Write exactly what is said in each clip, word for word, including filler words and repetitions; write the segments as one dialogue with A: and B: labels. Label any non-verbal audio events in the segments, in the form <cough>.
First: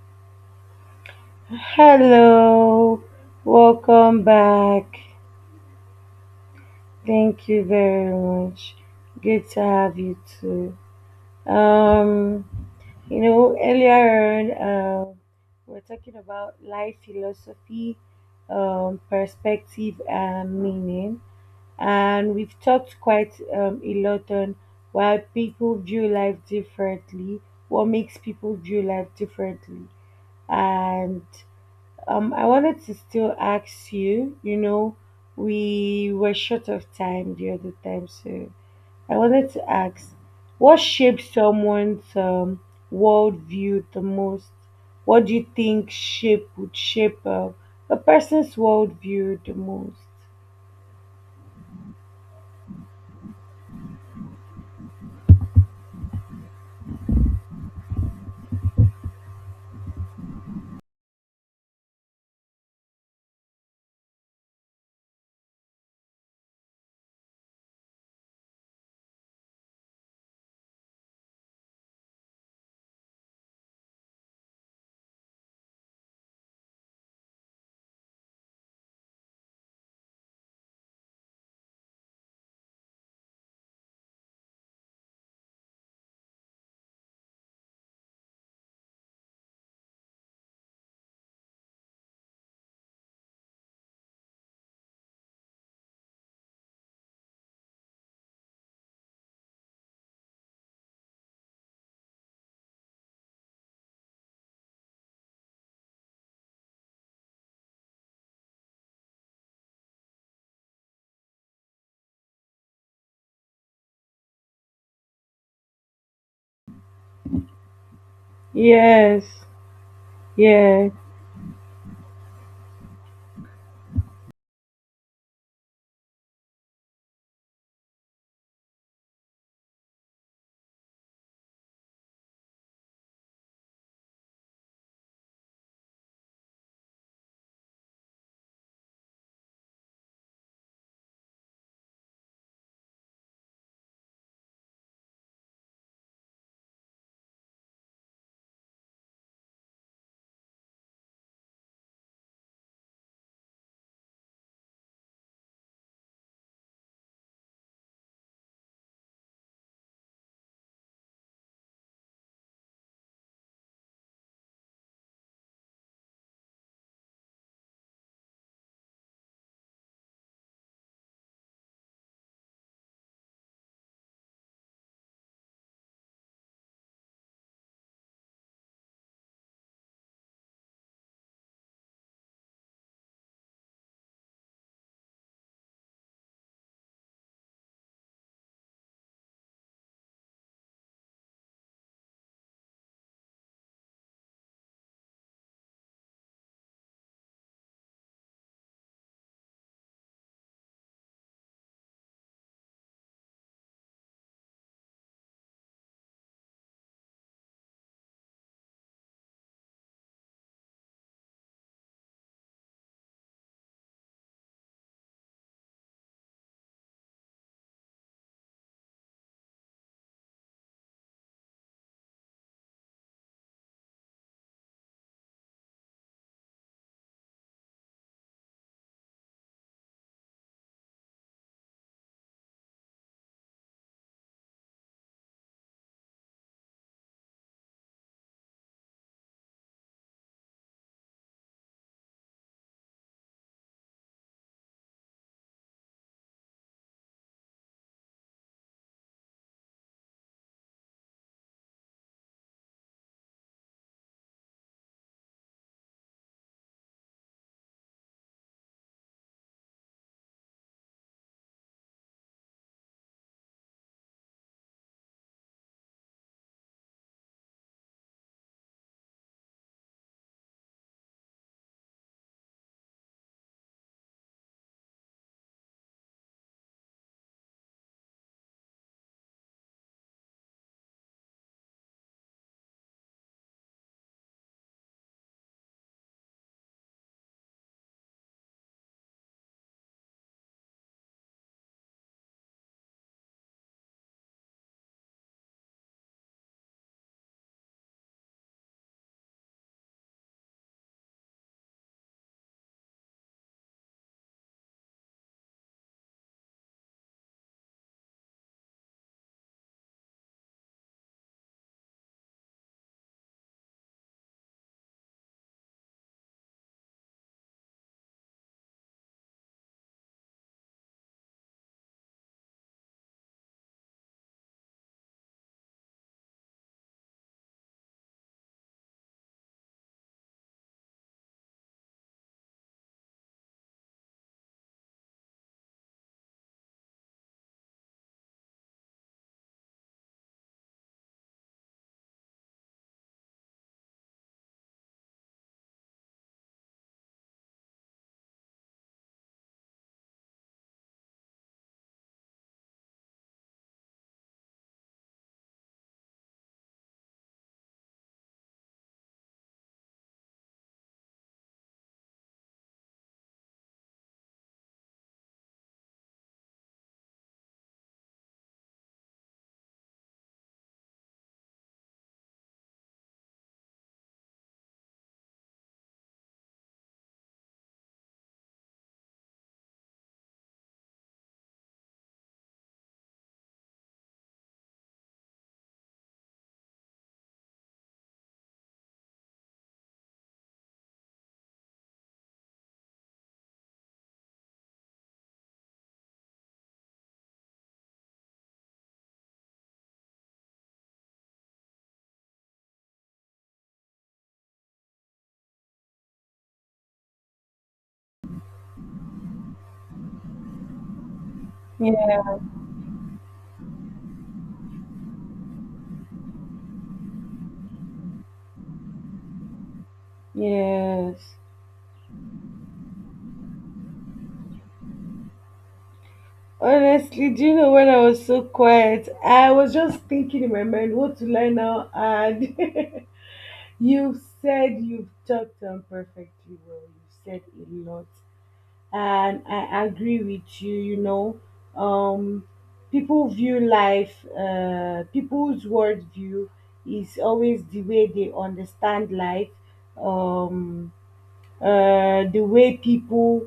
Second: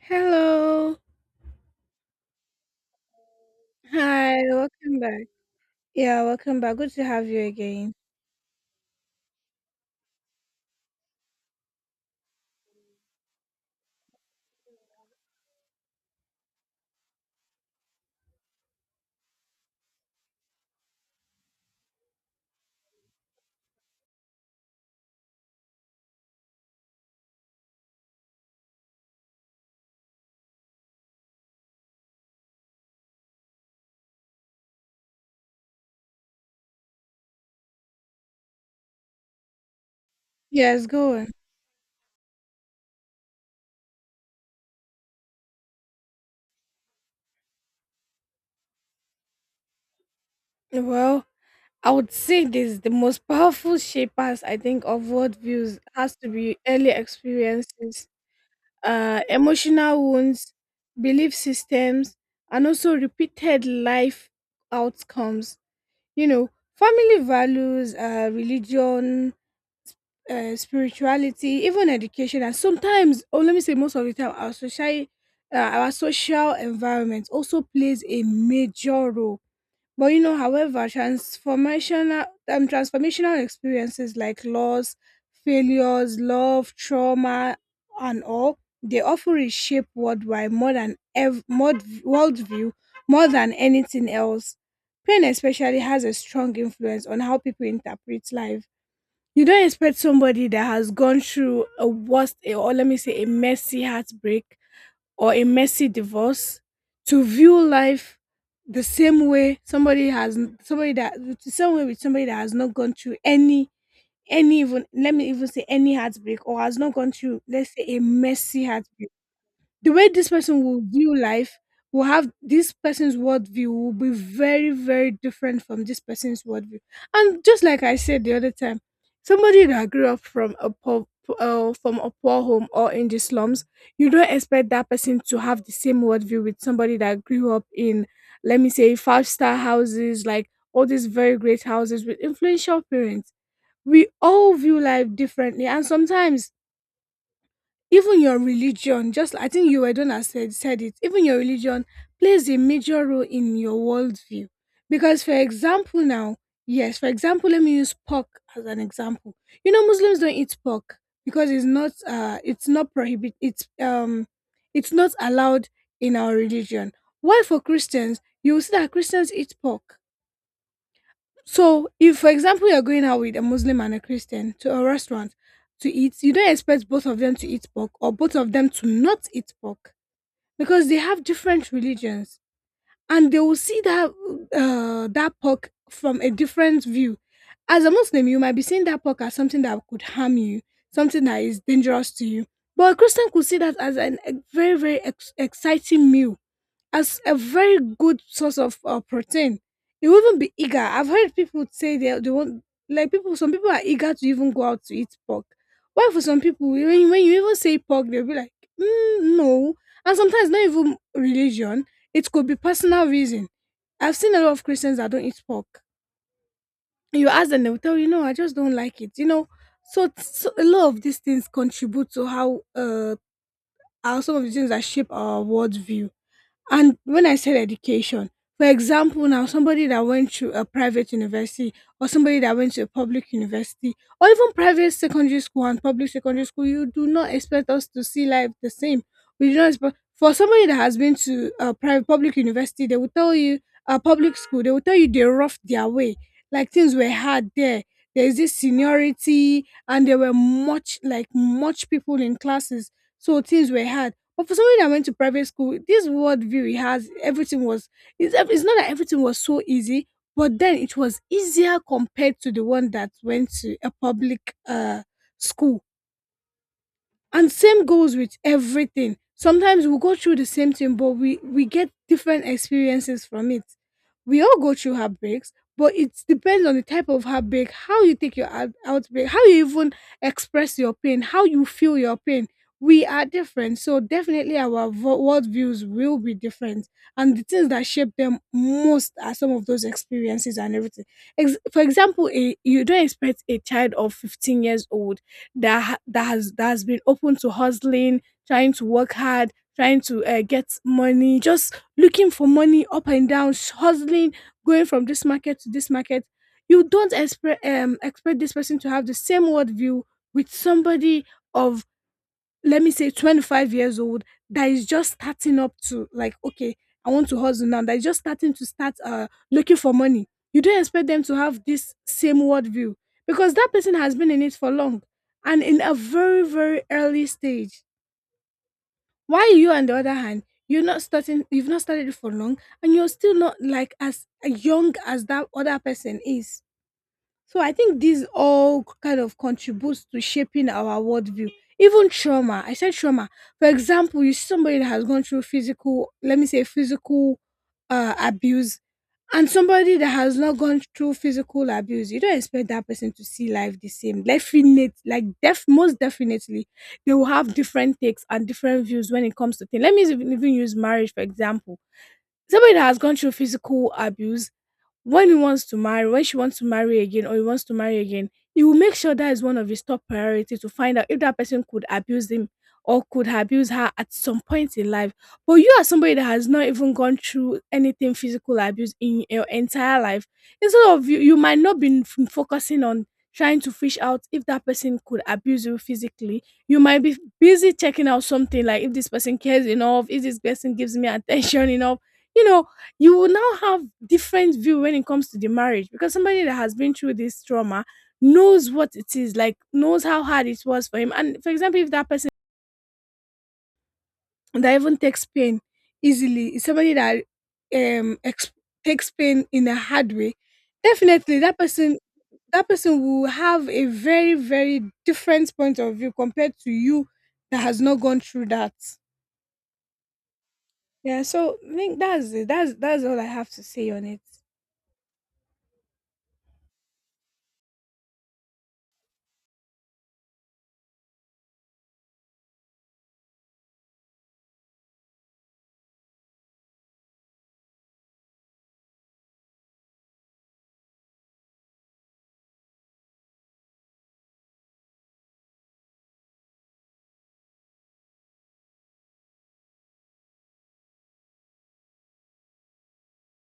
A: Hello.
B: Hello, welcome
A: Hi,
B: back.
A: welcome back. Yeah, welcome back. Good to have you
B: Thank you
A: again.
B: very much. Good to have you too. Um, you know, earlier on, um, we we're talking about life philosophy, um, perspective, and meaning, and we've talked quite um, a lot on why people view life differently, what makes people view life differently, and Um, I wanted to still ask you, you know, we were short of time the other time, so I wanted to ask, what
A: Yes, go on.
B: shapes someone's um, worldview the most? What do you think shape would shape uh, a person's worldview the most?
A: Well, I would say this the most powerful shapers I think of world views has to be early experiences, uh, emotional wounds, belief systems, and also repeated life outcomes. You know, family values, uh, religion, uh, spirituality, even education, and sometimes, or let me say, most of the time, our social, uh, our social environment also plays a major role. But you know, however, transformational um, transformational experiences like loss, failures, love, trauma, and all, they often reshape worldwide more than ev- more worldview more than anything else. Pain especially has a strong influence on how people interpret life. You don't expect somebody that has gone through a worst, or let me say a messy heartbreak or a messy divorce, to view life the same way somebody has, somebody that the same way with somebody that has not gone through any any even let me even say any heartbreak, or has not gone through let's say a messy heartbreak.
B: Yes,
A: The way this person will
B: yeah,
A: view life, will have, this person's worldview will be very, very different from this person's worldview. And just like I said the other time, somebody that grew up from a poor uh, from a poor home or in the slums, you don't expect that person to have the same worldview with somebody that grew up in, let me say, five star houses, like all these very great houses with influential parents. We all view life differently, and sometimes even your religion, just I think you were the one that said, said it, even your religion plays a major role in your worldview. Because for example now, yes, for example, let me use pork as an example. You know, Muslims don't eat pork because it's not, uh it's not prohibit, it's um it's not allowed in our religion, while for Christians, you will see that Christians eat pork. So, if for example you're going out with a Muslim and a Christian to a restaurant to eat, you don't expect both of them to eat pork, or both of them to not eat pork, because they have different religions and they will see that, uh, that pork, from a different view. As a Muslim, you might be seeing that pork as something that could harm you, something that is dangerous to you. But a Christian could see that as an, a very, very ex- exciting meal, as a very good source of uh, protein. You will even be eager. I've heard people say they, they want, like people, some people are eager to even go out to eat pork. Why for some people, when, when you even say pork, they'll be like, mm, no. And sometimes not even religion, it could be personal reason. I've seen a lot of Christians that don't eat pork. You ask them, they'll tell you, no, I just don't like it. You know, so, so a lot of these things contribute to how, uh, how, some of the things that shape our worldview. And when I said education, for example, now somebody that went to a private university, or somebody that went to a public university, or even private secondary school and public secondary school, you do not expect us to see life the same. We do not expect, for somebody that has been to a private public university, they will tell you, a public school, they will tell you they roughed their way. Like things were hard there. There is this seniority and there were much, like much people in classes. So things were hard, but for somebody that went to private school, this worldview he has, everything was, it's, ev- it's not that everything was so easy, but then it was easier compared to the one that went to a public uh, school. And same goes with everything. Sometimes we go through the same thing, but we we get different experiences from it. We all go through heartbreaks, but it depends on the type of heartbreak, how you take your out- outbreak, how you even express your pain, how you feel your pain. We are different, so definitely our vo- worldviews will be different, and the things that shape them most are some of those experiences and everything. Ex- for example, a, you don't expect a child of fifteen years old that ha- that has that has been open to hustling, trying to work hard, trying to uh, get money, just looking for money up and down, sh- hustling, going from this market to this market. You don't expect um, expect this person to have the same worldview with somebody of, let me say, twenty-five years old, that is just starting up, to like, okay, I want to hustle now, that is just starting to start uh looking for money. You don't expect them to have this same worldview, because that person has been in it for long and in a very, very early stage, while you on the other hand, you're not starting, you've not started it for long, and you're still not like as young as that other person is. So I think these all kind of contributes to shaping our worldview. Even trauma, I said trauma. For example, you see somebody that has gone through physical, let me say physical uh, abuse, and somebody that has not gone through physical abuse, you don't expect that person to see life the same. Definite, like def, most definitely, they will have different takes and different views when it comes to things. Let me even, even use marriage for example. Somebody that has gone through physical abuse, when he wants to marry, when she wants to marry again or he wants to marry again, he will make sure that is one of his top priority to find out if that person could abuse him or could abuse her at some point in life. But you are somebody that has not even gone through anything physical abuse in your entire life. Instead of you, you might not be f- focusing on trying to fish out if that person could abuse you physically. You might be busy checking out something like, if this person cares enough, if this person gives me attention <laughs> enough, you know, you will now have different view when it comes to the marriage, because somebody that has been through this trauma knows what it is like, knows how hard it was for him. And for example, if that person that even takes pain easily is somebody that um ex- takes pain in a hard way, definitely that person,
B: yeah,
A: that person will have a very, very different point of view compared to you that has not gone through that. Yeah,
B: yes.
A: so I think that's it, that's that's all I have to say on it.
B: Honestly, do you know when I was so quiet, I was just thinking in my mind, what will I now add? <laughs> You said you've talked on perfectly well. You said a lot, and I agree with you. You know, um, people view life. Uh, people's worldview is always the way they understand life. Um, uh, the way people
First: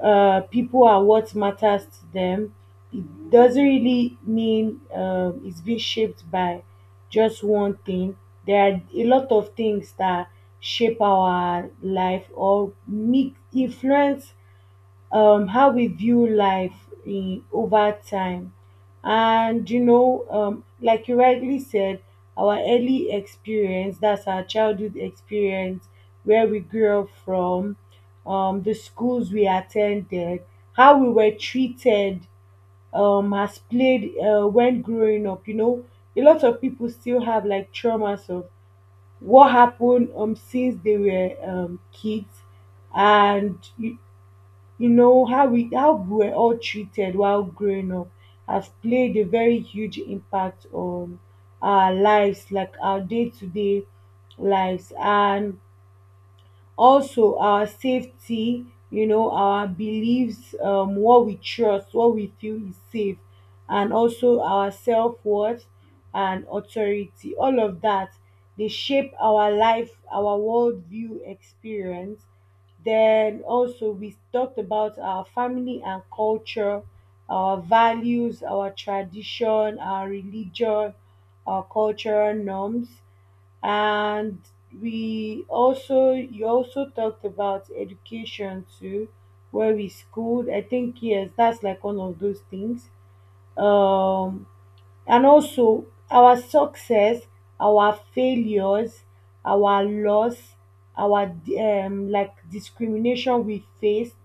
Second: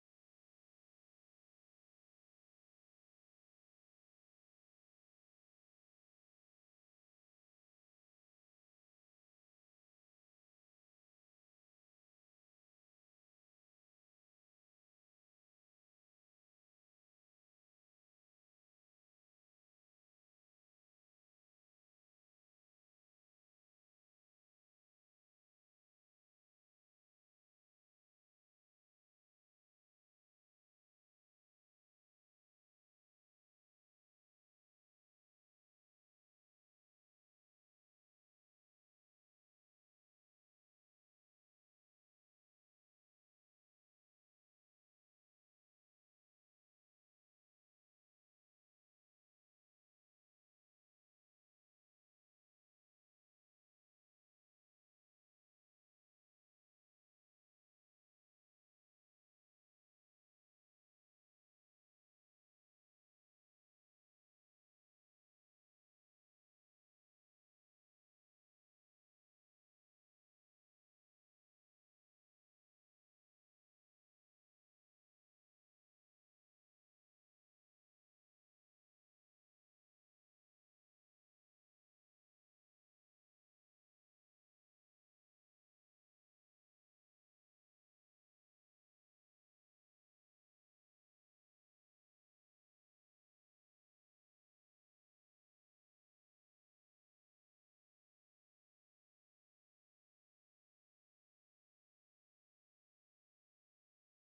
B: uh, people are what matters to them. It doesn't really mean um, it's being shaped by just one thing. There are a lot of things that shape our life or make influence um, how we view life in, over time. And you know, um, like you rightly said, our early experience, that's our childhood experience, where we grew up from, um, the schools we attended, how we were treated um, has played uh, when growing up. You know, a lot of people still have like traumas of what happened um, since they were um, kids, and you you know how we how we were all treated while growing up has played a very huge impact on our lives, like our day-to-day lives, and also our safety. You know, our beliefs, um, what we trust, what we feel is safe, and also our self-worth and authority, all of that, they shape our life, our worldview experience. Then also we talked about our family and culture, our values, our tradition, our religion, our cultural norms, and we also, you also talked about education too, where we schooled. I think, yes, that's like one of those things. Um, and also our success, our failures, our loss, our um, like discrimination we faced,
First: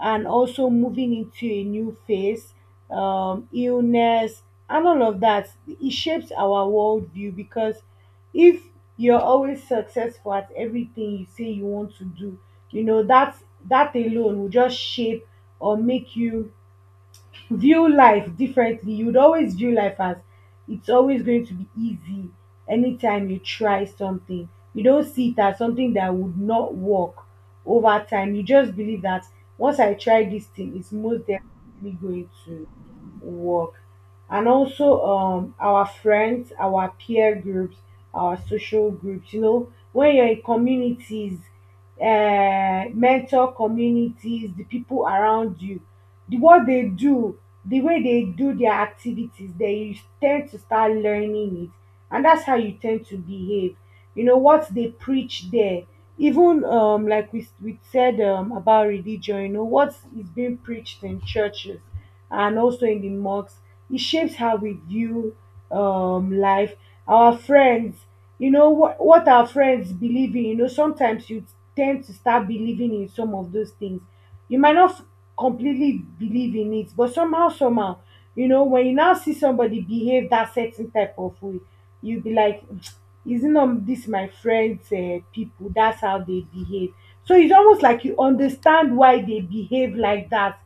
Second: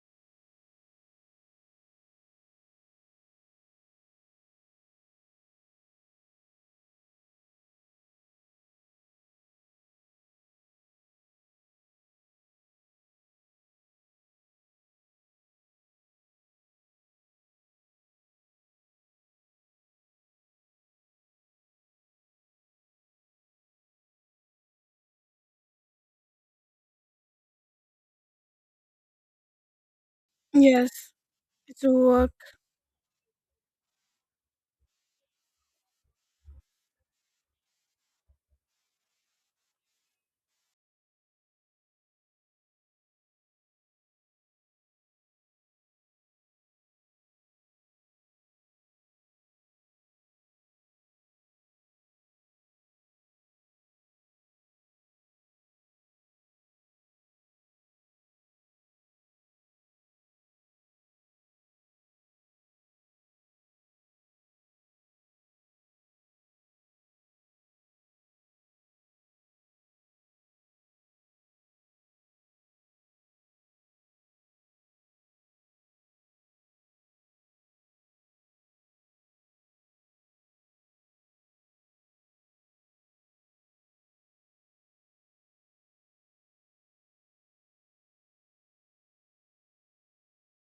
B: and also moving into a new phase, um, illness, and all of that, it shapes our worldview. Because if you're always successful at everything you say you want to do, you know that that alone will just shape or make you view life differently. You would always view life as it's always going to be easy. Anytime you try something, you don't see it as something that would not work. Over time you just believe that once I try this thing,
A: Yes,
B: it's most
A: it
B: definitely
A: will
B: going
A: work.
B: to work. And also um our friends, our peer groups, our social groups. You know, when you're in communities, uh, mentor communities, the people around you, the what they do, the way they do their activities, then you tend to start learning it, and that's how you tend to behave. You know what they preach there. Even um like we, we said um, about religion, you know what is being preached in churches and also in the mosques, it shapes how we view um life. Our friends, you know what what our friends believe in, you know sometimes you tend to start believing in some of those things. You might not f- completely believe in it, but somehow somehow, you know, when you now see somebody behave that certain type of way, you be like, isn't um this my friends uh, people, that's how they behave. So it's almost like you understand why they behave like that,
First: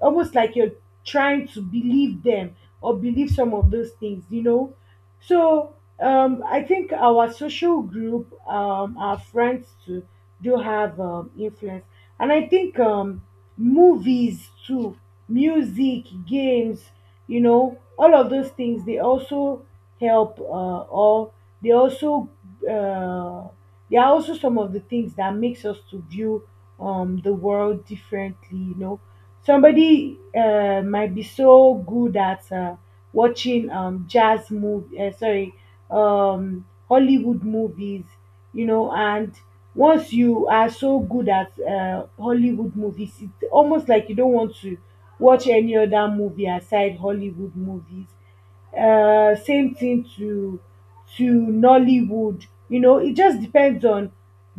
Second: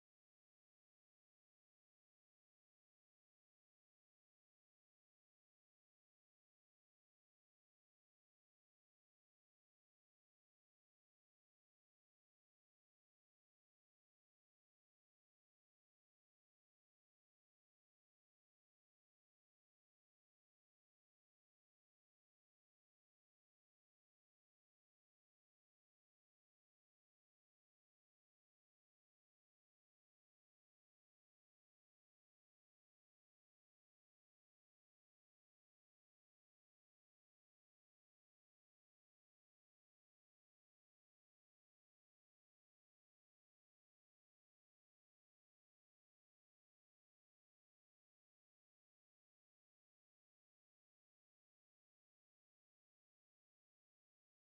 B: almost like you're trying to believe them or believe some of those things, you know. So um, I think our social group, um, our friends too, do have um, influence, and I think um, movies too, music, games, you know, all of those things, they also help, uh, or they also uh, they are also some of the things that makes us to view um, the world differently, you know. Somebody uh, might be so good at uh, watching um, jazz movie uh, sorry um, hollywood movies, you know, and once you are so good at uh, hollywood movies, it's almost like you don't want to watch any other movie aside hollywood movies. Uh, same thing to to nollywood. You know, it just depends on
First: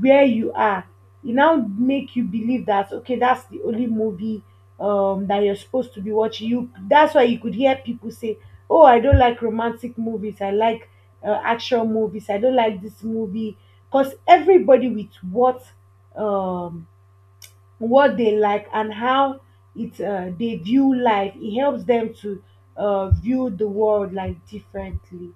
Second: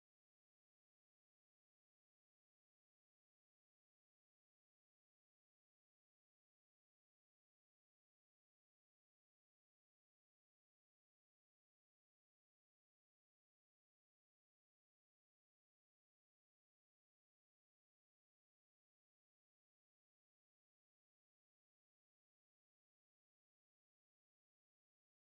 B: where you are e now make you believe that okay, that's the only movie um that you're supposed to be watching. You that's why you could hear people say, oh, I don't like romantic movies, I like uh, action movies, I don't like this movie, because everybody with what um what they like, and how it uh, they view life. It helps them to uh, view the world like differently.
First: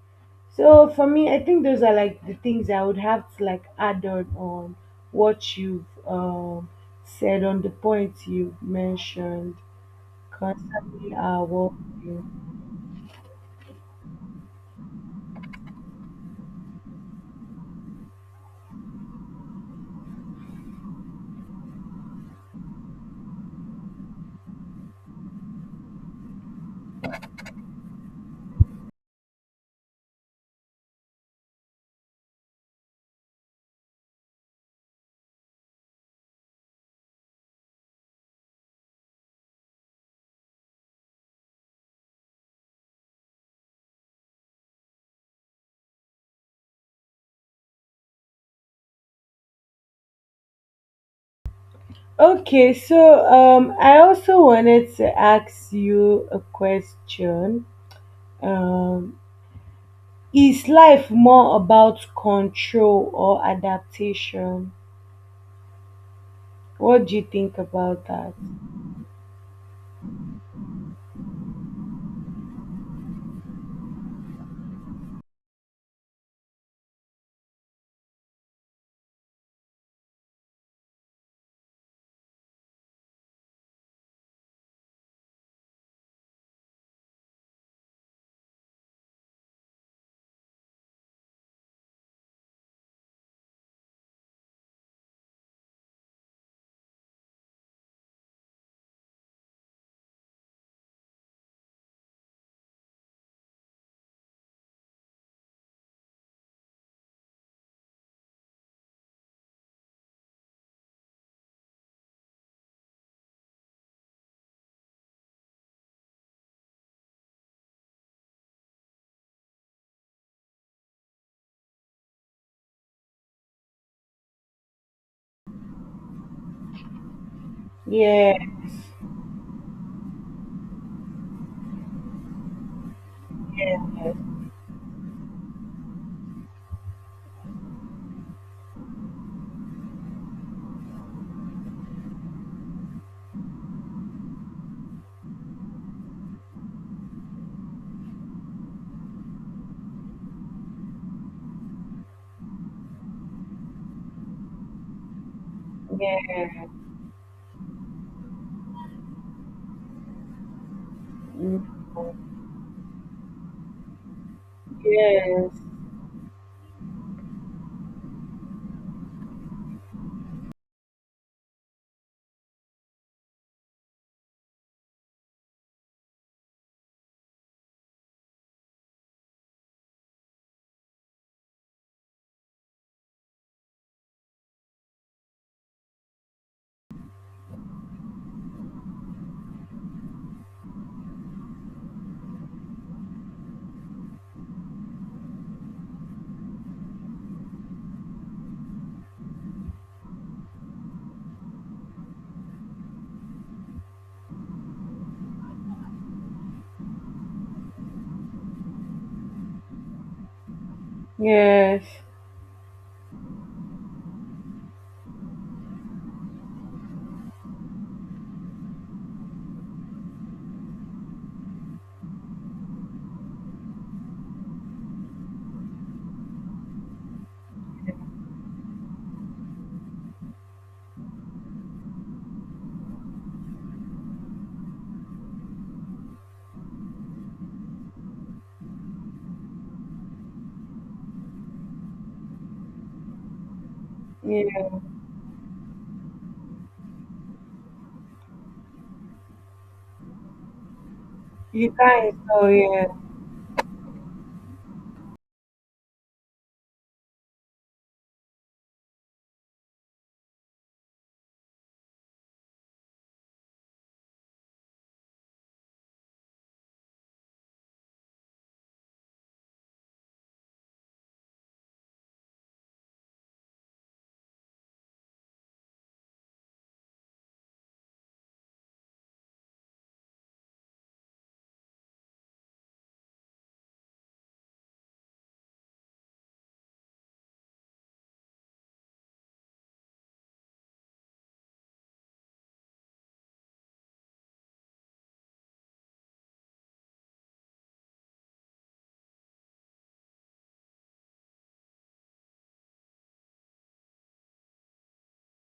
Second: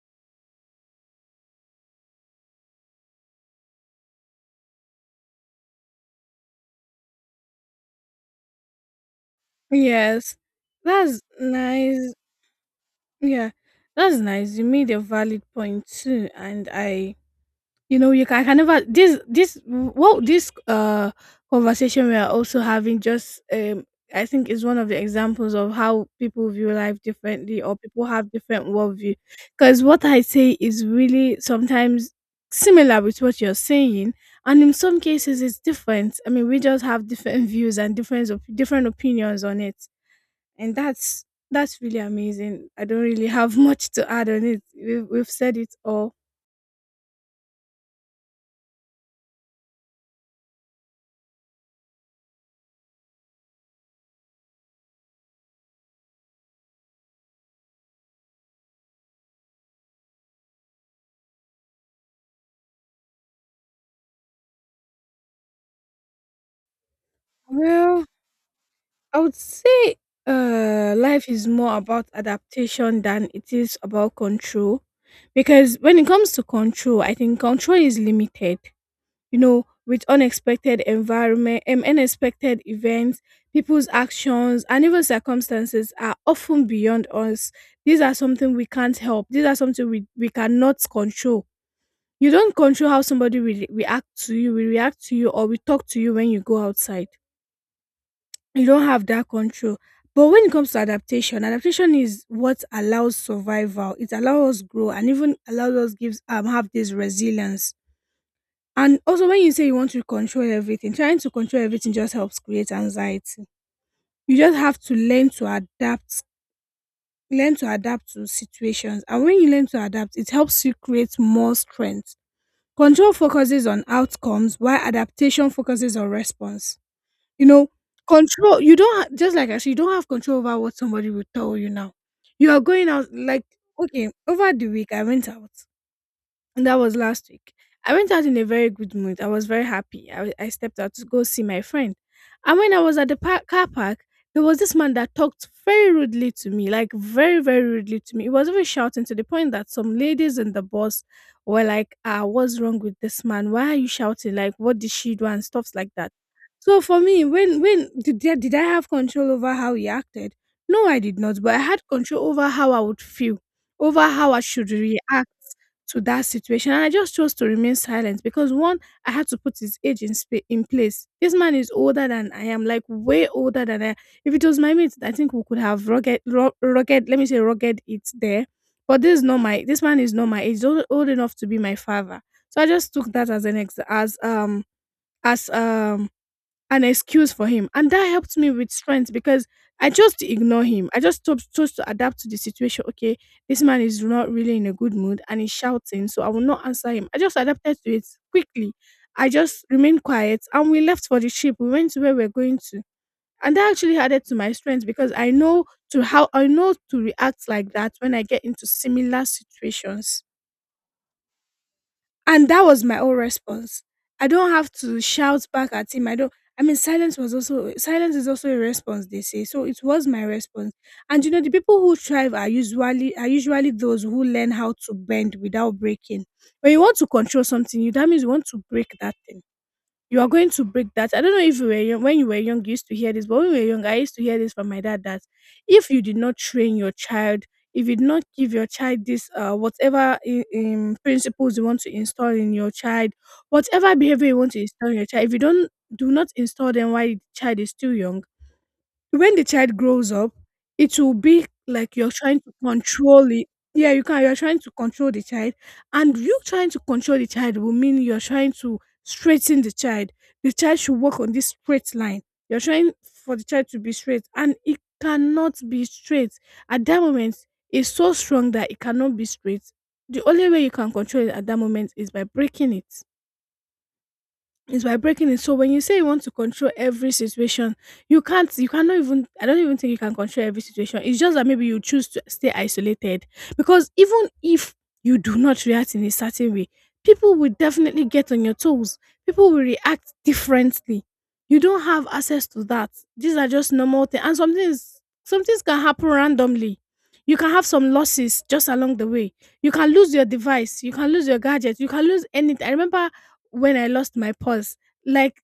B: So for me, I think those are like the things I would have to like add on on what you've um, said on the points you've mentioned
A: Yes,
B: concerning
A: that's
B: our
A: nice.
B: worldview.
A: Yeah, that's nice. You made a valid point too, and I, you know, you can, I can never, this this what, this uh conversation we are also having, just um I think is one of the examples of how people view life differently, or people have different worldview. Because what I say is really sometimes similar with what you're saying, and in some cases it's different. I mean, we just have different <laughs> views and different op- different opinions on it, and that's that's really amazing. I don't really have <laughs> much to add on it. We've, we've said it all.
B: Okay, so um, I also wanted to ask you a question. Um, Is life more about control or adaptation? What do you think
A: Well,
B: about that?
A: I would say uh, life is more about adaptation than it is about control, because when it comes to control, I think control is limited. You know, with unexpected environment, and unexpected events, people's actions, and even circumstances are often beyond us. These are something we can't help. These are something we, we cannot control. You don't control how somebody will react to you, will react to you, or will talk to you when you go outside. You don't have that control. But when it comes to adaptation, adaptation is what allows survival. It allows us grow, and even allows us, gives um have this resilience. And also when you say you want to control everything, trying to control everything just helps create anxiety. You just have to learn to adapt, learn to adapt to situations. And when you learn to adapt, it helps you create more strength. Control focuses on outcomes, while adaptation focuses on response. You know,
B: Yeah,
A: control, you don't, ha- just like I said, you don't have control over what somebody will tell you now. You are going out, like, okay, over the week I went out. And that was last week. I went out in a very good mood. I was very happy. I, w- I stepped out to go see my friend. And when I was at the par- car park, there was this man that talked very rudely to me, like very, very rudely to me. He was even shouting to the point that some ladies in the bus were like, ah, what's wrong with this man? Why are you shouting? Like, what did she do? And stuffs like that.
B: yeah,
A: So for me, when when did I, did I have control over how he acted? No, I did not. But I had
B: mm,
A: control over how I would feel, over how I should react
B: yes,
A: to that situation. And I just chose to remain silent because one, I had to put his age in spa- in place. This man is older than I am, like way older than I. am. If it was my mate, I think we could have rugged, ru- rugged. Let me say rugged. It's there, but this is not my. This man is not my age. He's old, old enough to be my father. So I just took that as an ex as um as um an excuse for him. And that helped me with strength because I just ignore him. I just chose chose to adapt to the situation. Okay, this man is not really in a good mood and he's shouting, so I will not answer him. I just adapted to it quickly. I just remained quiet and we left for the ship. We went to where we we're going to. And that actually added to my strength because I know to how I know to react like that when I get into similar situations.
B: yes,
A: And that was my own response. I don't have to shout back at him. I don't I mean silence was also silence is also a response they say. So it was my response. And you know the people who thrive are usually are usually those who learn how to bend without breaking. When you want to control something, you that means you want to break that thing. You are going to break that. I don't know if you were young, when you were young, you used to hear this, but when we were young, I used to hear this from my dad that if you did not train your child, if you did not give your child this, uh, whatever in, in principles you want to install in your child, whatever behavior you want to
B: yeah.
A: install in your child, if you don't do not install them while the child is still young, when the child grows up, it will be
B: You
A: like you're
B: can't
A: trying
B: tell,
A: to
B: yeah.
A: control it. Yeah, you can. You're trying to control the child, and you trying to control the child will mean you're trying to straighten the child. The child should walk on this straight line. You're trying for the child to be straight, and it cannot be straight. At that moment, it's so strong that it cannot be straight. The only way you can control it at that moment is by breaking it is by breaking it. So when you say you want to control every situation, you can't. You cannot even. I don't even think you can control every situation. It's just that maybe you choose to stay isolated because even if you do not react in a certain way, people will definitely get on your toes. People will react differently. You don't have access to that. These are just normal things, and some things some things can happen randomly. You can have some losses just along the way. You can lose your device. You can lose your gadget. You can lose anything. I remember when I lost my purse. Like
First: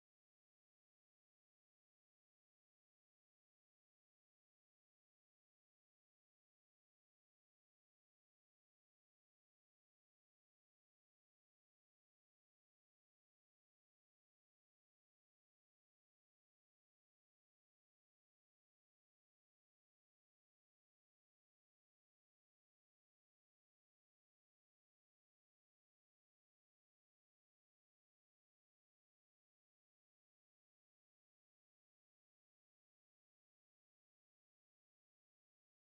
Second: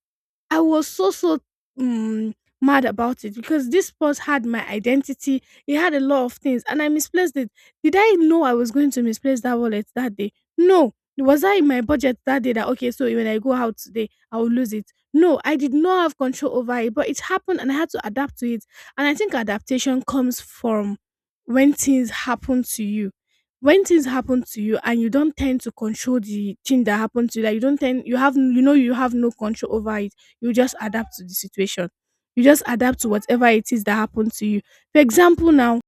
A: I was so, so um mad about it because this purse had my identity. It had a lot of things and I misplaced it. Did I know I was going to misplace that wallet that day? No. Was I in my budget that day that, okay, so when I go out today, I will lose it? No, I did not have control over it, but it happened and I had to adapt to it. And I think adaptation comes from when things happen to you when things happen to you and you don't tend to control the thing that happened to you, like you don't tend you have you know you have no control over it. You just adapt to the situation. You just adapt to whatever it is that happened to you. For example, now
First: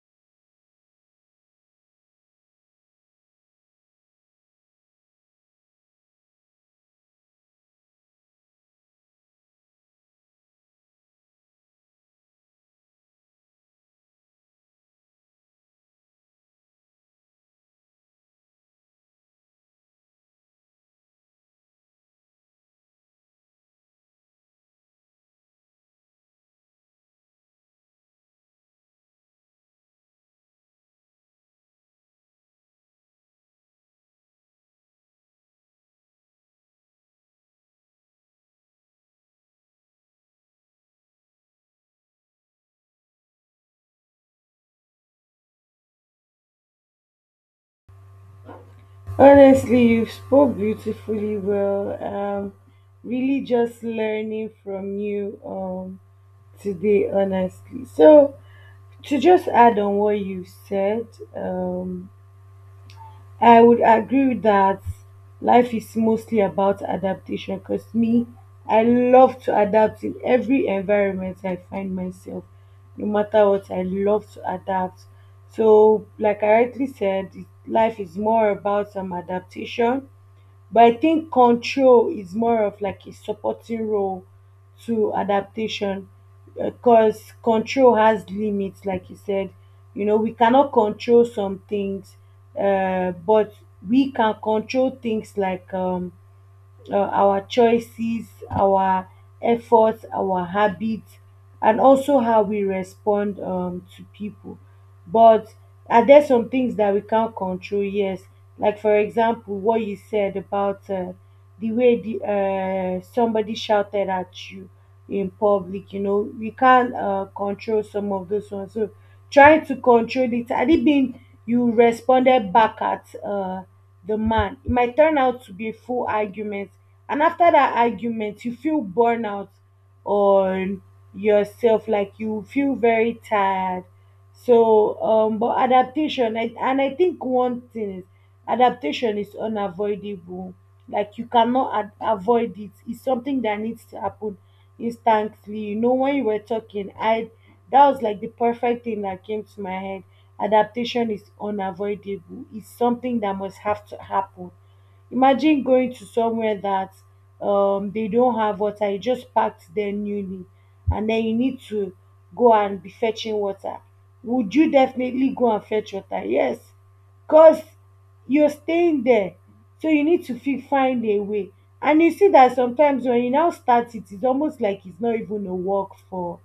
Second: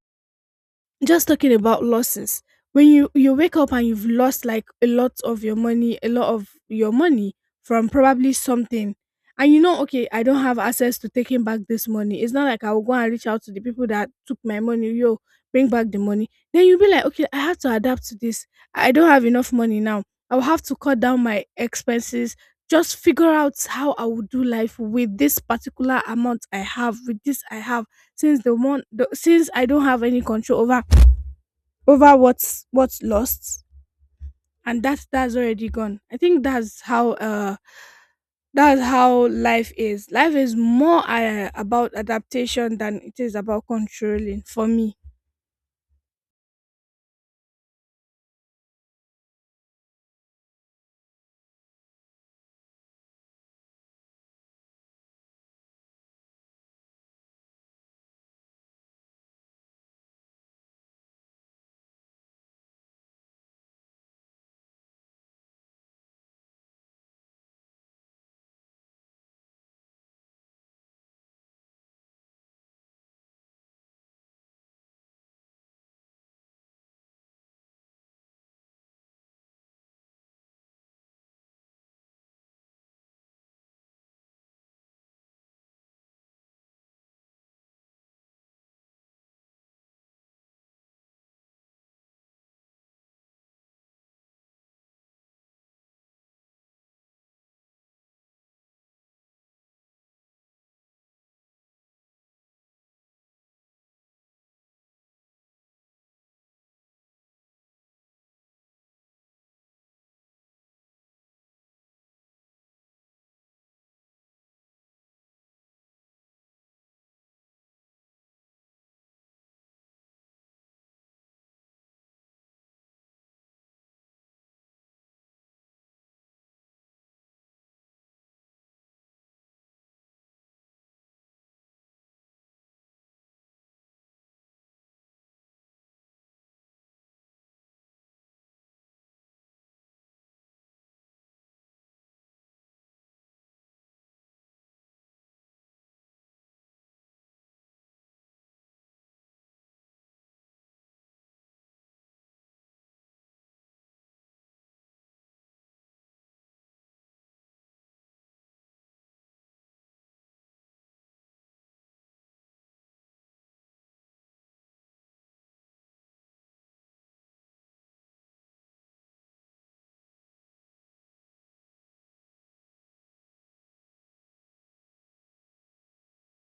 A: just talking about losses. When you you wake up and you've lost like a lot of your money, a lot of your money from probably something, and you know, okay, I don't have access to taking back this money. It's not like I will go and reach out to the people that took my money. Yo, bring back the money. Then you'll be like, okay, I have to adapt to this. I don't have enough money now. I will have to cut down my expenses. Just figure out how I would do life with this particular amount I have, with this I have since the one the, since I don't have any control over over what's what's lost and that that's already gone. I think that's how uh that's how life is. Life is more uh, about adaptation than it is about controlling for me.
B: Honestly, you spoke beautifully well. Um, really just learning from you um today, honestly. So to just add on what you said, um I would agree with that life is mostly about adaptation, because me, I love to adapt in every environment I find myself. No matter what, I love to adapt. So, like I rightly said, it- life is more about some adaptation, but I think control is more of like a supporting role to adaptation, because control has limits, like you said. You know, we cannot control some things, uh, but we can control things like um, uh, our choices, our efforts, our habits, and also how we respond um, to people. But are there some things that we can't control? Yes, like for example, what you said about uh, the way the uh, somebody shouted at you in public. You know, we can't uh, control some of those ones. So trying to control it, had it been you responded back at uh, the man, it might turn out to be a full argument, and after that argument you feel burnout on yourself, like you feel very tired. So um but adaptation, I, and I think one thing is, adaptation is unavoidable. Like you cannot ad- avoid it, it's something that needs to happen instantly. You know, when you were talking, I that was like the perfect thing that came to my head. Adaptation is unavoidable, it's something that must have to happen. Imagine going to somewhere that um, they don't have water, you just packed there newly, and then you need to go and be fetching water. Would you definitely go and fetch water? Yes, because you're staying there, so you need to fi- find a way. And you see that sometimes when you now start it, it's almost like it's not even a work for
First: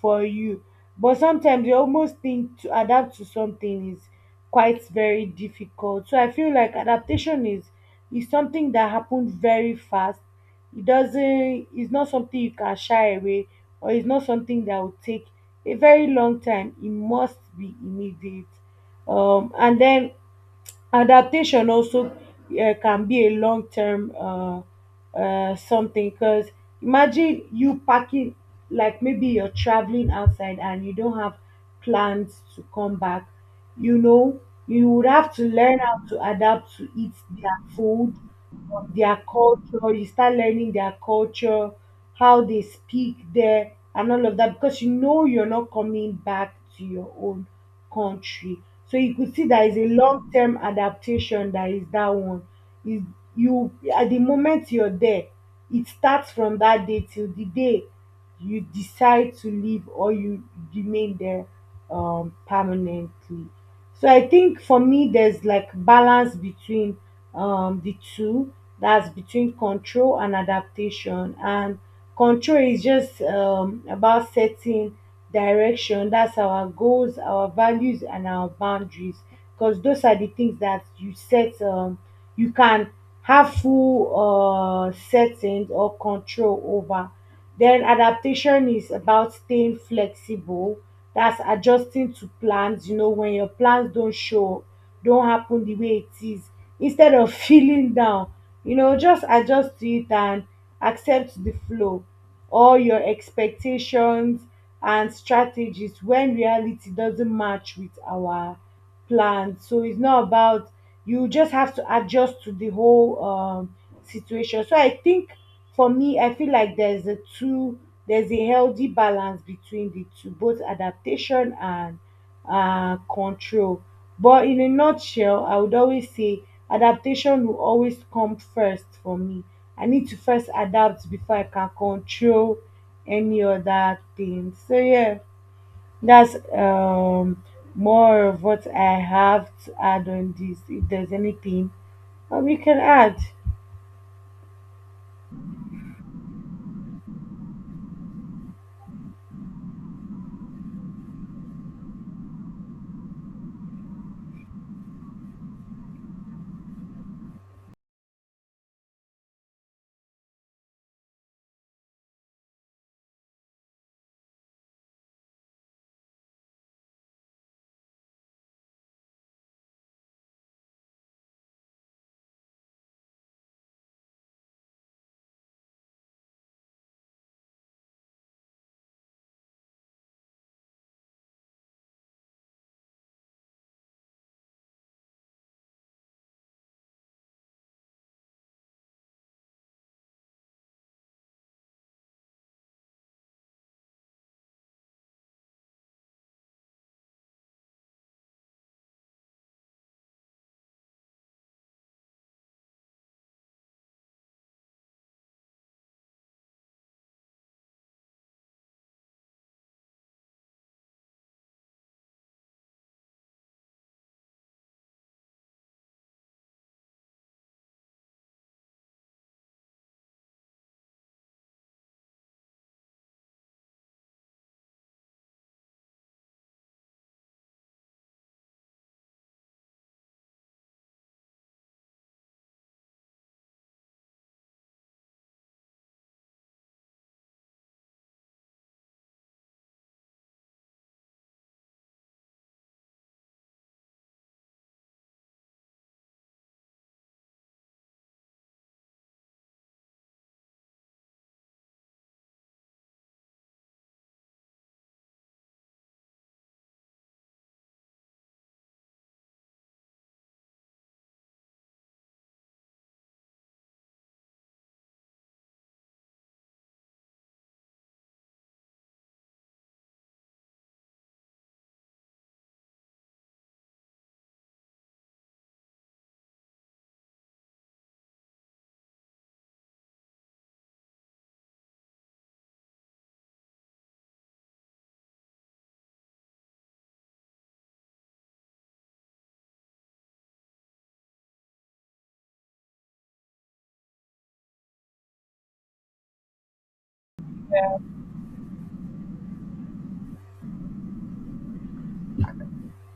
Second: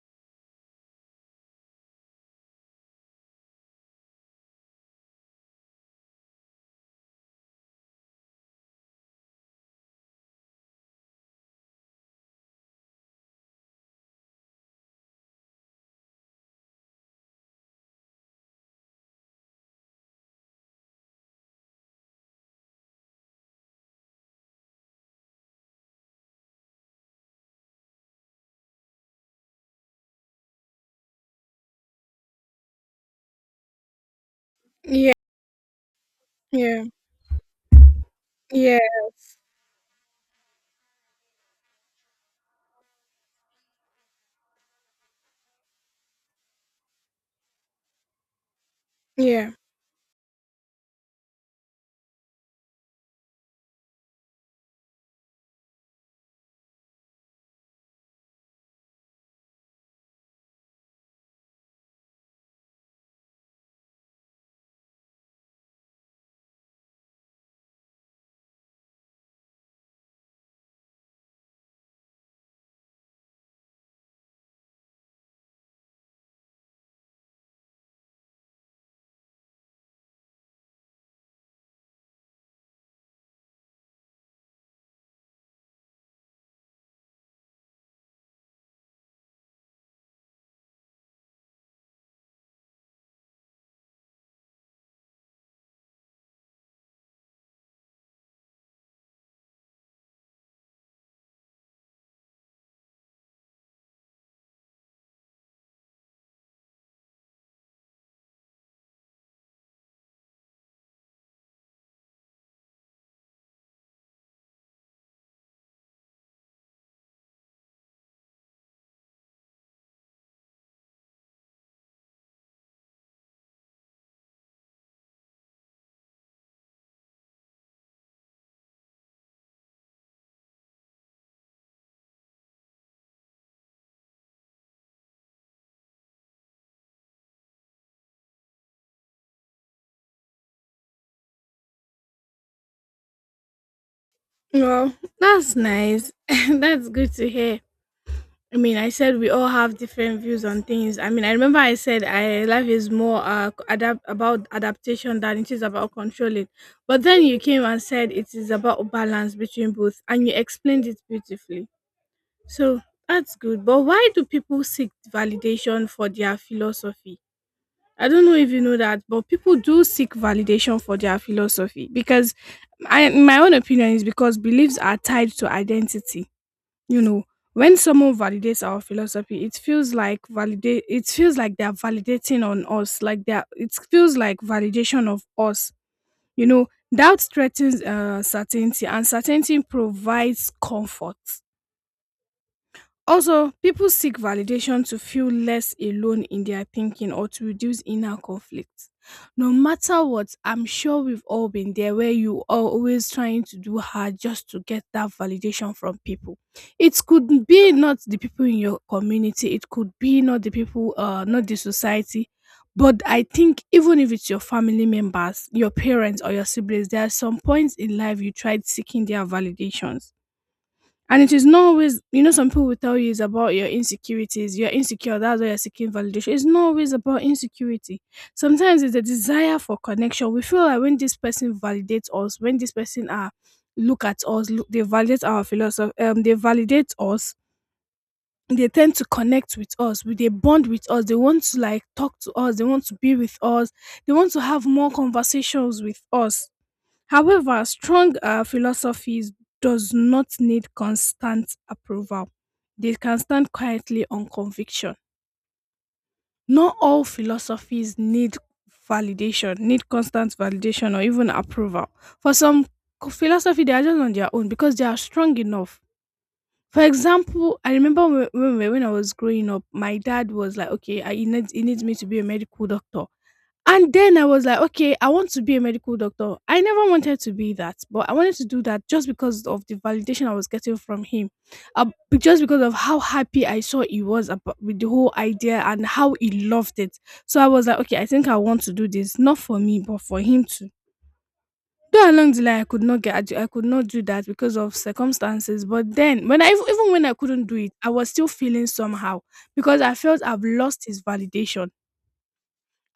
B: for you. But sometimes you almost think to adapt to something is quite very difficult. So I feel like adaptation is is something that happens very fast. It doesn't, it's not something you can shy away, or it's not something that will take a very long time. It must be immediate. Um and then adaptation also uh, can be a long term uh, uh, something, because imagine you packing, like maybe you're traveling outside and you don't have plans to come back, you know, you would
A: Yeah,
B: have to learn how to adapt
A: yeah,
B: to eat their food,
A: yeah,
B: um, their culture, you start learning their culture, how they speak there and all of that, because you know you're not coming back to your own country. So you could see
A: yeah.
B: that is a long term adaptation, that is that one. Is you at the moment you're there, it starts from that day till the day you decide to leave or you remain there um permanently. So I think for me, there's like balance between um, the two. That's between control and adaptation. And control is just um, about setting direction. That's our goals, our values, and our boundaries. Because those are the things that you set. Um, you can have full uh, settings or control over. Then adaptation is about staying flexible. That's adjusting to plans. You know, when your plans don't show, don't happen the way it is. Instead of <laughs> feeling down, you know, just adjust to it and accept the flow. All your expectations and strategies when reality doesn't match with our planned. So it's not about, you just have to adjust to the whole um, situation. So I think for me, I feel like there's a two there's a healthy balance between the two, both adaptation and uh, control. But in a nutshell, I would always say adaptation will always come first for me. I need to first adapt before I can control any other thing. So yeah. That's um, more of what I have to add on this. If there's anything um, you can add.
A: Well, that's nice. <laughs> That's good to hear. I mean, I said we all have different views on things. I mean, I remember I said I life is more uh, adapt about adaptation than it is about controlling. But then you came and said it is about balance between both, and you explained it beautifully. So that's good. But why do people seek validation for their philosophy? I don't know if you know that, but people do seek validation for their philosophy because, I, in my own opinion, is because beliefs are tied to identity. You know, when someone validates our philosophy it feels like validate it feels like they're validating on us like they're it feels like validation of us. You know, doubt threatens uh, certainty and certainty provides comfort. Also, people seek validation to feel less alone in their thinking or to reduce inner conflict. No matter what, I'm sure we've all been there where you are always trying to do hard just to get that validation from people. It could be not the people in your community, it could be not the people, uh, not the society. But I think even if it's your family members, your parents, or your siblings, there are some points in life you tried seeking their validations. And it is not always, you know, some people will tell you it's about your insecurities. You're insecure. That's why you're seeking validation. It's not always about insecurity. Sometimes it's a desire for connection. We feel like when this person validates us, when this person uh, look at us, look, they validate our philosophy, um, they validate us, they tend to connect with us, with they bond with us, they want to like talk to us, they want to be with us, they want to have more conversations with us. However, strong uh, philosophies does not need constant approval. They can stand quietly on conviction. Not all philosophies need validation, need constant validation or even approval. For some co- philosophy, they are just on their own because they are strong enough. For example, I remember when when, we- when I was growing up, my dad was like, "Okay, I, he needs he needs me to be a medical doctor," and then I was like, "Okay, I want to be a medical doctor." I never wanted to be that, but I wanted to do that just because of the validation I was getting from him, uh, be- just because of how happy I saw he was about, with the whole idea and how he loved it. So I was like, "Okay, I think I want to do this, not for me, but for him to." Though along the line I could not get I could not do that because of circumstances, but then when I even when I couldn't do it, I was still feeling somehow because I felt I've lost his validation.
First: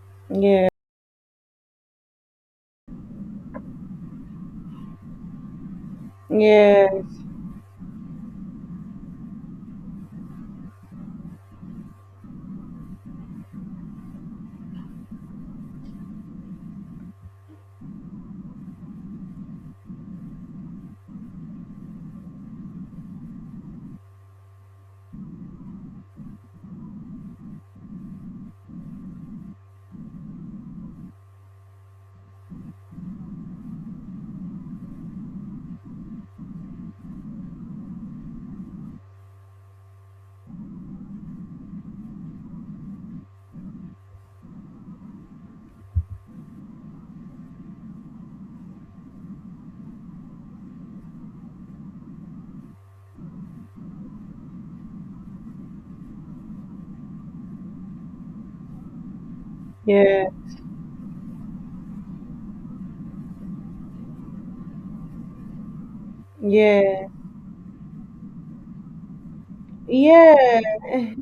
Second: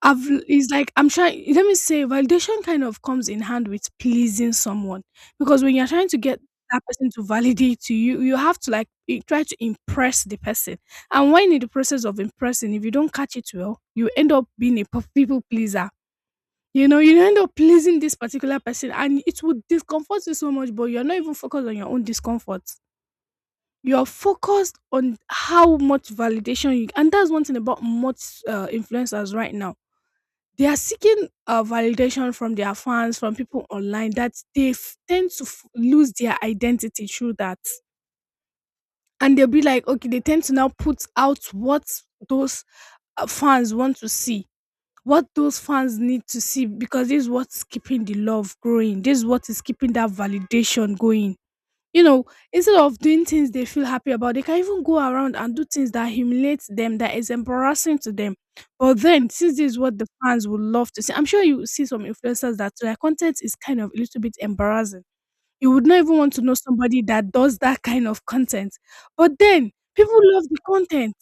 A: I've It's
B: Yeah.
A: like I'm trying let me say validation kind of comes in hand with pleasing someone because when you're trying to get that
B: Yeah.
A: person to validate to you, you have to like i- try to impress the person. And when in the process of impressing, if you don't catch it well, you end up being a p- people pleaser. You know, you end up pleasing this particular person and it would discomfort you so much, but you're not even focused on your own discomfort. You're focused on how much validation you and that's one thing about much uh, influencers right now. They are seeking uh, validation from their fans, from people online that they f- tend to f- lose their identity through that. And they'll be like, okay, they tend to now put out what those uh, fans want to see, what those fans need to see because this is what's keeping the love growing. This is what is keeping that validation going. You know, instead of doing things they feel happy about, they can even go around and do things that humiliate them, that is embarrassing to them. But then, since this is what the
B: Yeah.
A: fans would love to see, I'm sure you will see some influencers that their content is kind of a little bit embarrassing. You would not even want to know somebody
B: Yeah.
A: that does that kind of content. But then, people love the
B: Yeah.
A: content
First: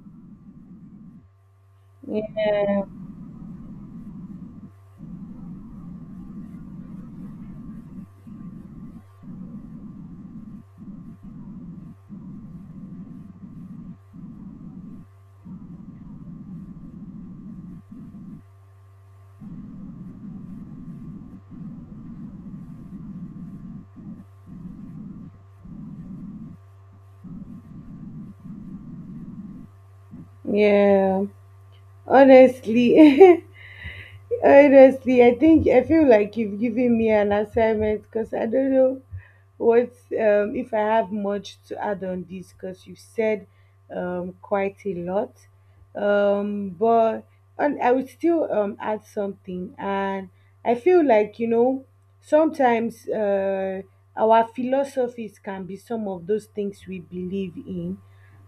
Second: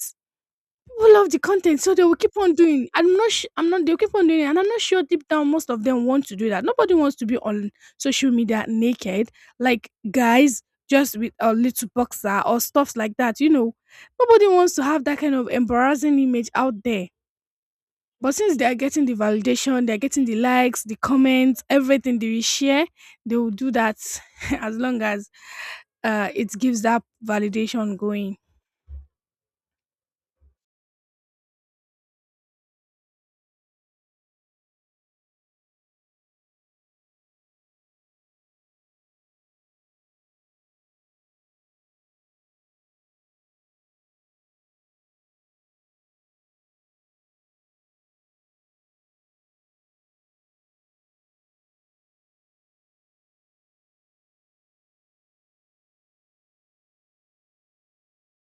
A: people love the content, so they will
B: Yeah.
A: keep on doing. I'm not. Sh- I'm not. They'll keep on doing it, and I'm not sure deep down most of them want to do that. Nobody wants to be on social media naked, like guys just with a little boxer or stuffs like that. You know, nobody wants to have that kind of embarrassing image out there. But since they are getting the validation, they are getting the likes, the comments, everything they will share, they will do that <laughs> as long as uh, it gives that validation going.
B: Yeah. Honestly. <laughs> Honestly, I think I feel like you've given me an assignment because I don't know what um, if I have much to add on this because you said um, quite a lot. Um, but and I would still um, add something, and I feel like you know sometimes uh, our philosophies can be some of those things we believe in,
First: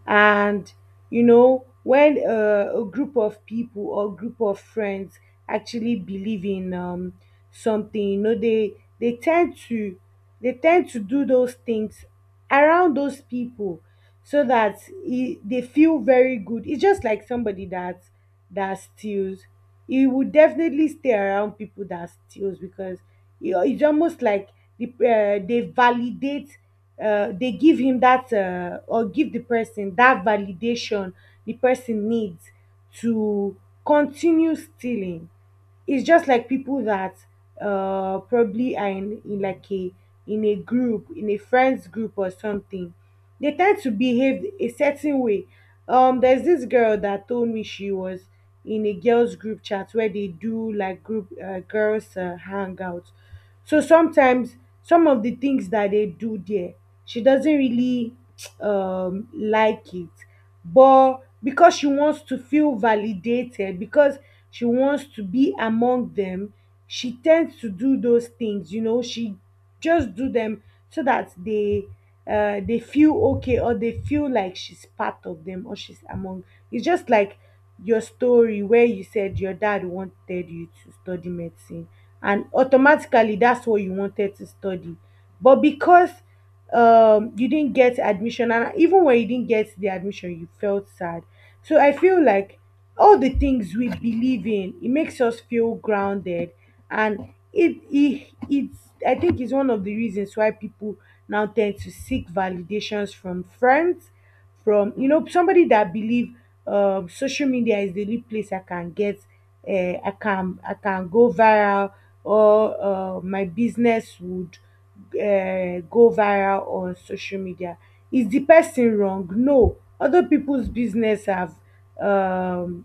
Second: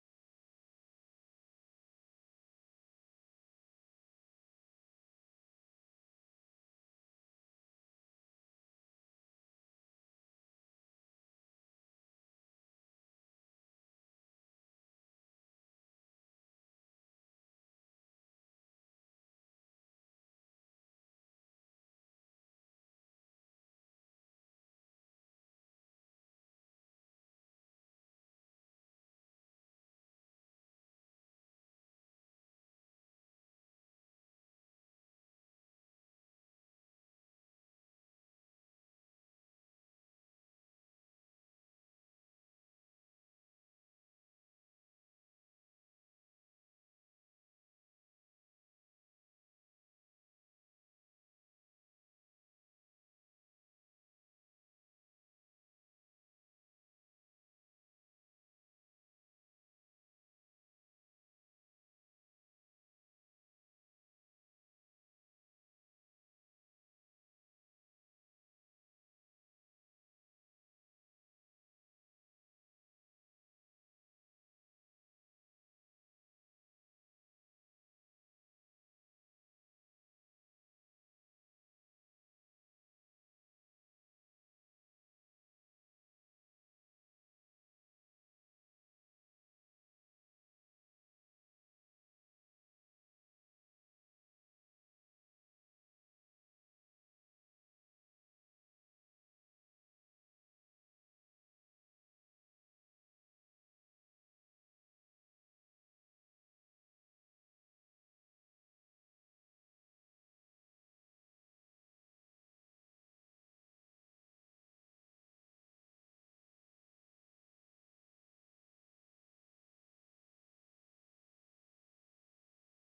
B: and you know when uh, a group of people or group of friends actually believe in um, something, you know, they they tend to they tend to do those things around those people so that it, they feel very good. It's just like somebody that that steals. He would definitely stay around people that steals because, you know, it's almost like the, uh, they validate, uh, they give him that, uh, or give the person that validation the person needs to continue stealing. It's just like people that uh probably are in, in like a in a group in a friends group or something. They tend to behave a certain way. um there's this girl that told me she was in a girls group chat where they do like group uh, girls uh, hangouts. So sometimes some of the things that they do there, she doesn't really <tsk> um like it. But because she wants to feel validated, because she wants to be among them, she tends to do those things, you know, she just do them so that they uh they feel okay, or they feel like she's part of them or she's among. It's just like your story where you said your dad wanted you to study medicine, and automatically that's what you wanted to study. But because, um, you didn't get admission, and even when you didn't get the admission, you felt sad. So I feel like all the things we believe in, it makes us feel grounded, and it it it's I think it's one of the reasons why people now tend to seek validations from friends, from you know somebody that believe um social media is the only place I can get uh, I can I can go viral, or uh, my business would uh, go viral on social media. Is the person wrong? No. Other people's business have um,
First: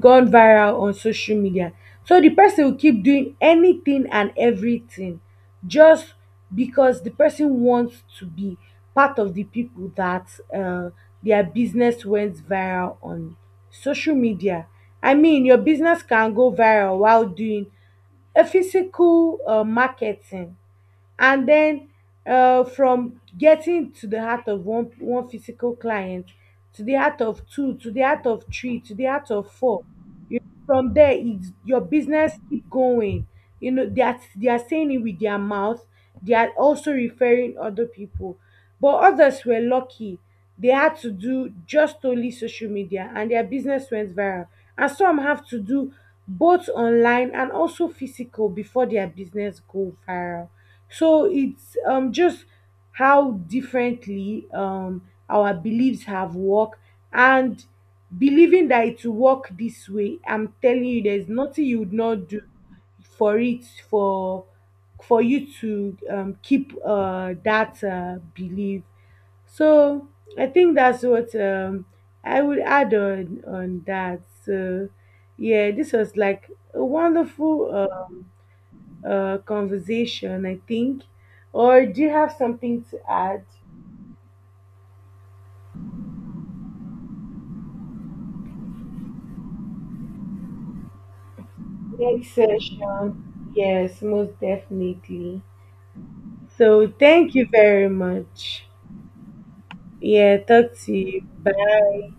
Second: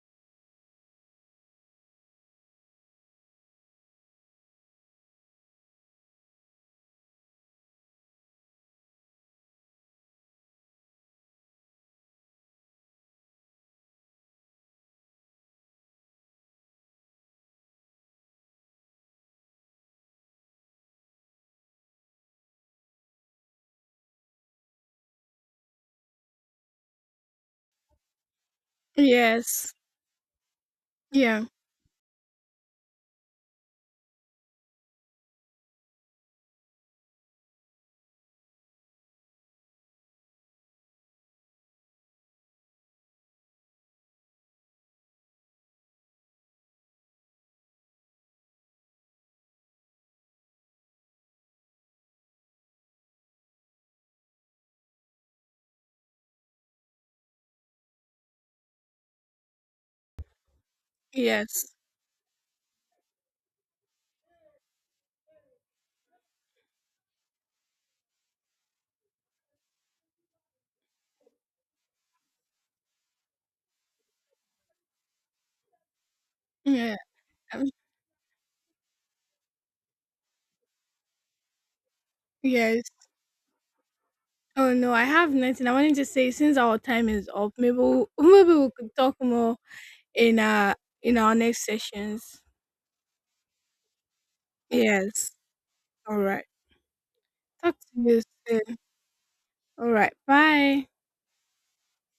B: gone viral on social media. So the person will keep doing anything and everything just because the person wants to be part of the people that, uh, their business went viral on social media. I mean, your business can go viral while doing a physical uh, marketing, and then uh, from getting to the heart of one one physical client, to the heart of two, to the heart of three, to the heart of
A: Yes.
B: four. You, from there
A: Yeah.
B: it's your business keep going. You know, they are, they are saying it with their mouth, they are also referring other people. But others were lucky, they had to do just only social media and their business went viral. And some have to do both online and also physical before their business go viral. So it's um, just how differently um, our beliefs have worked. And believing that it will work this way, I'm telling you, there's nothing
A: Yes.
B: you would not do for it, for for you to um, keep, uh, that, uh, belief. So I think that's what um, I would add on on that. So yeah, this was like a
A: Yeah. Um,
B: wonderful. Uh, uh, conversation, I think. Or do you have
A: yes.
B: something to add?
A: Oh no, I have nothing. I wanted to say since our time is up, maybe we <laughs> maybe we could talk more in uh in our next
B: Next
A: sessions.
B: session. Yes, most
A: Yes.
B: definitely.
A: All right.
B: So thank you
A: Talk
B: very
A: to you
B: much.
A: soon. All right.
B: Yeah, talk
A: Bye.
B: to you. Bye.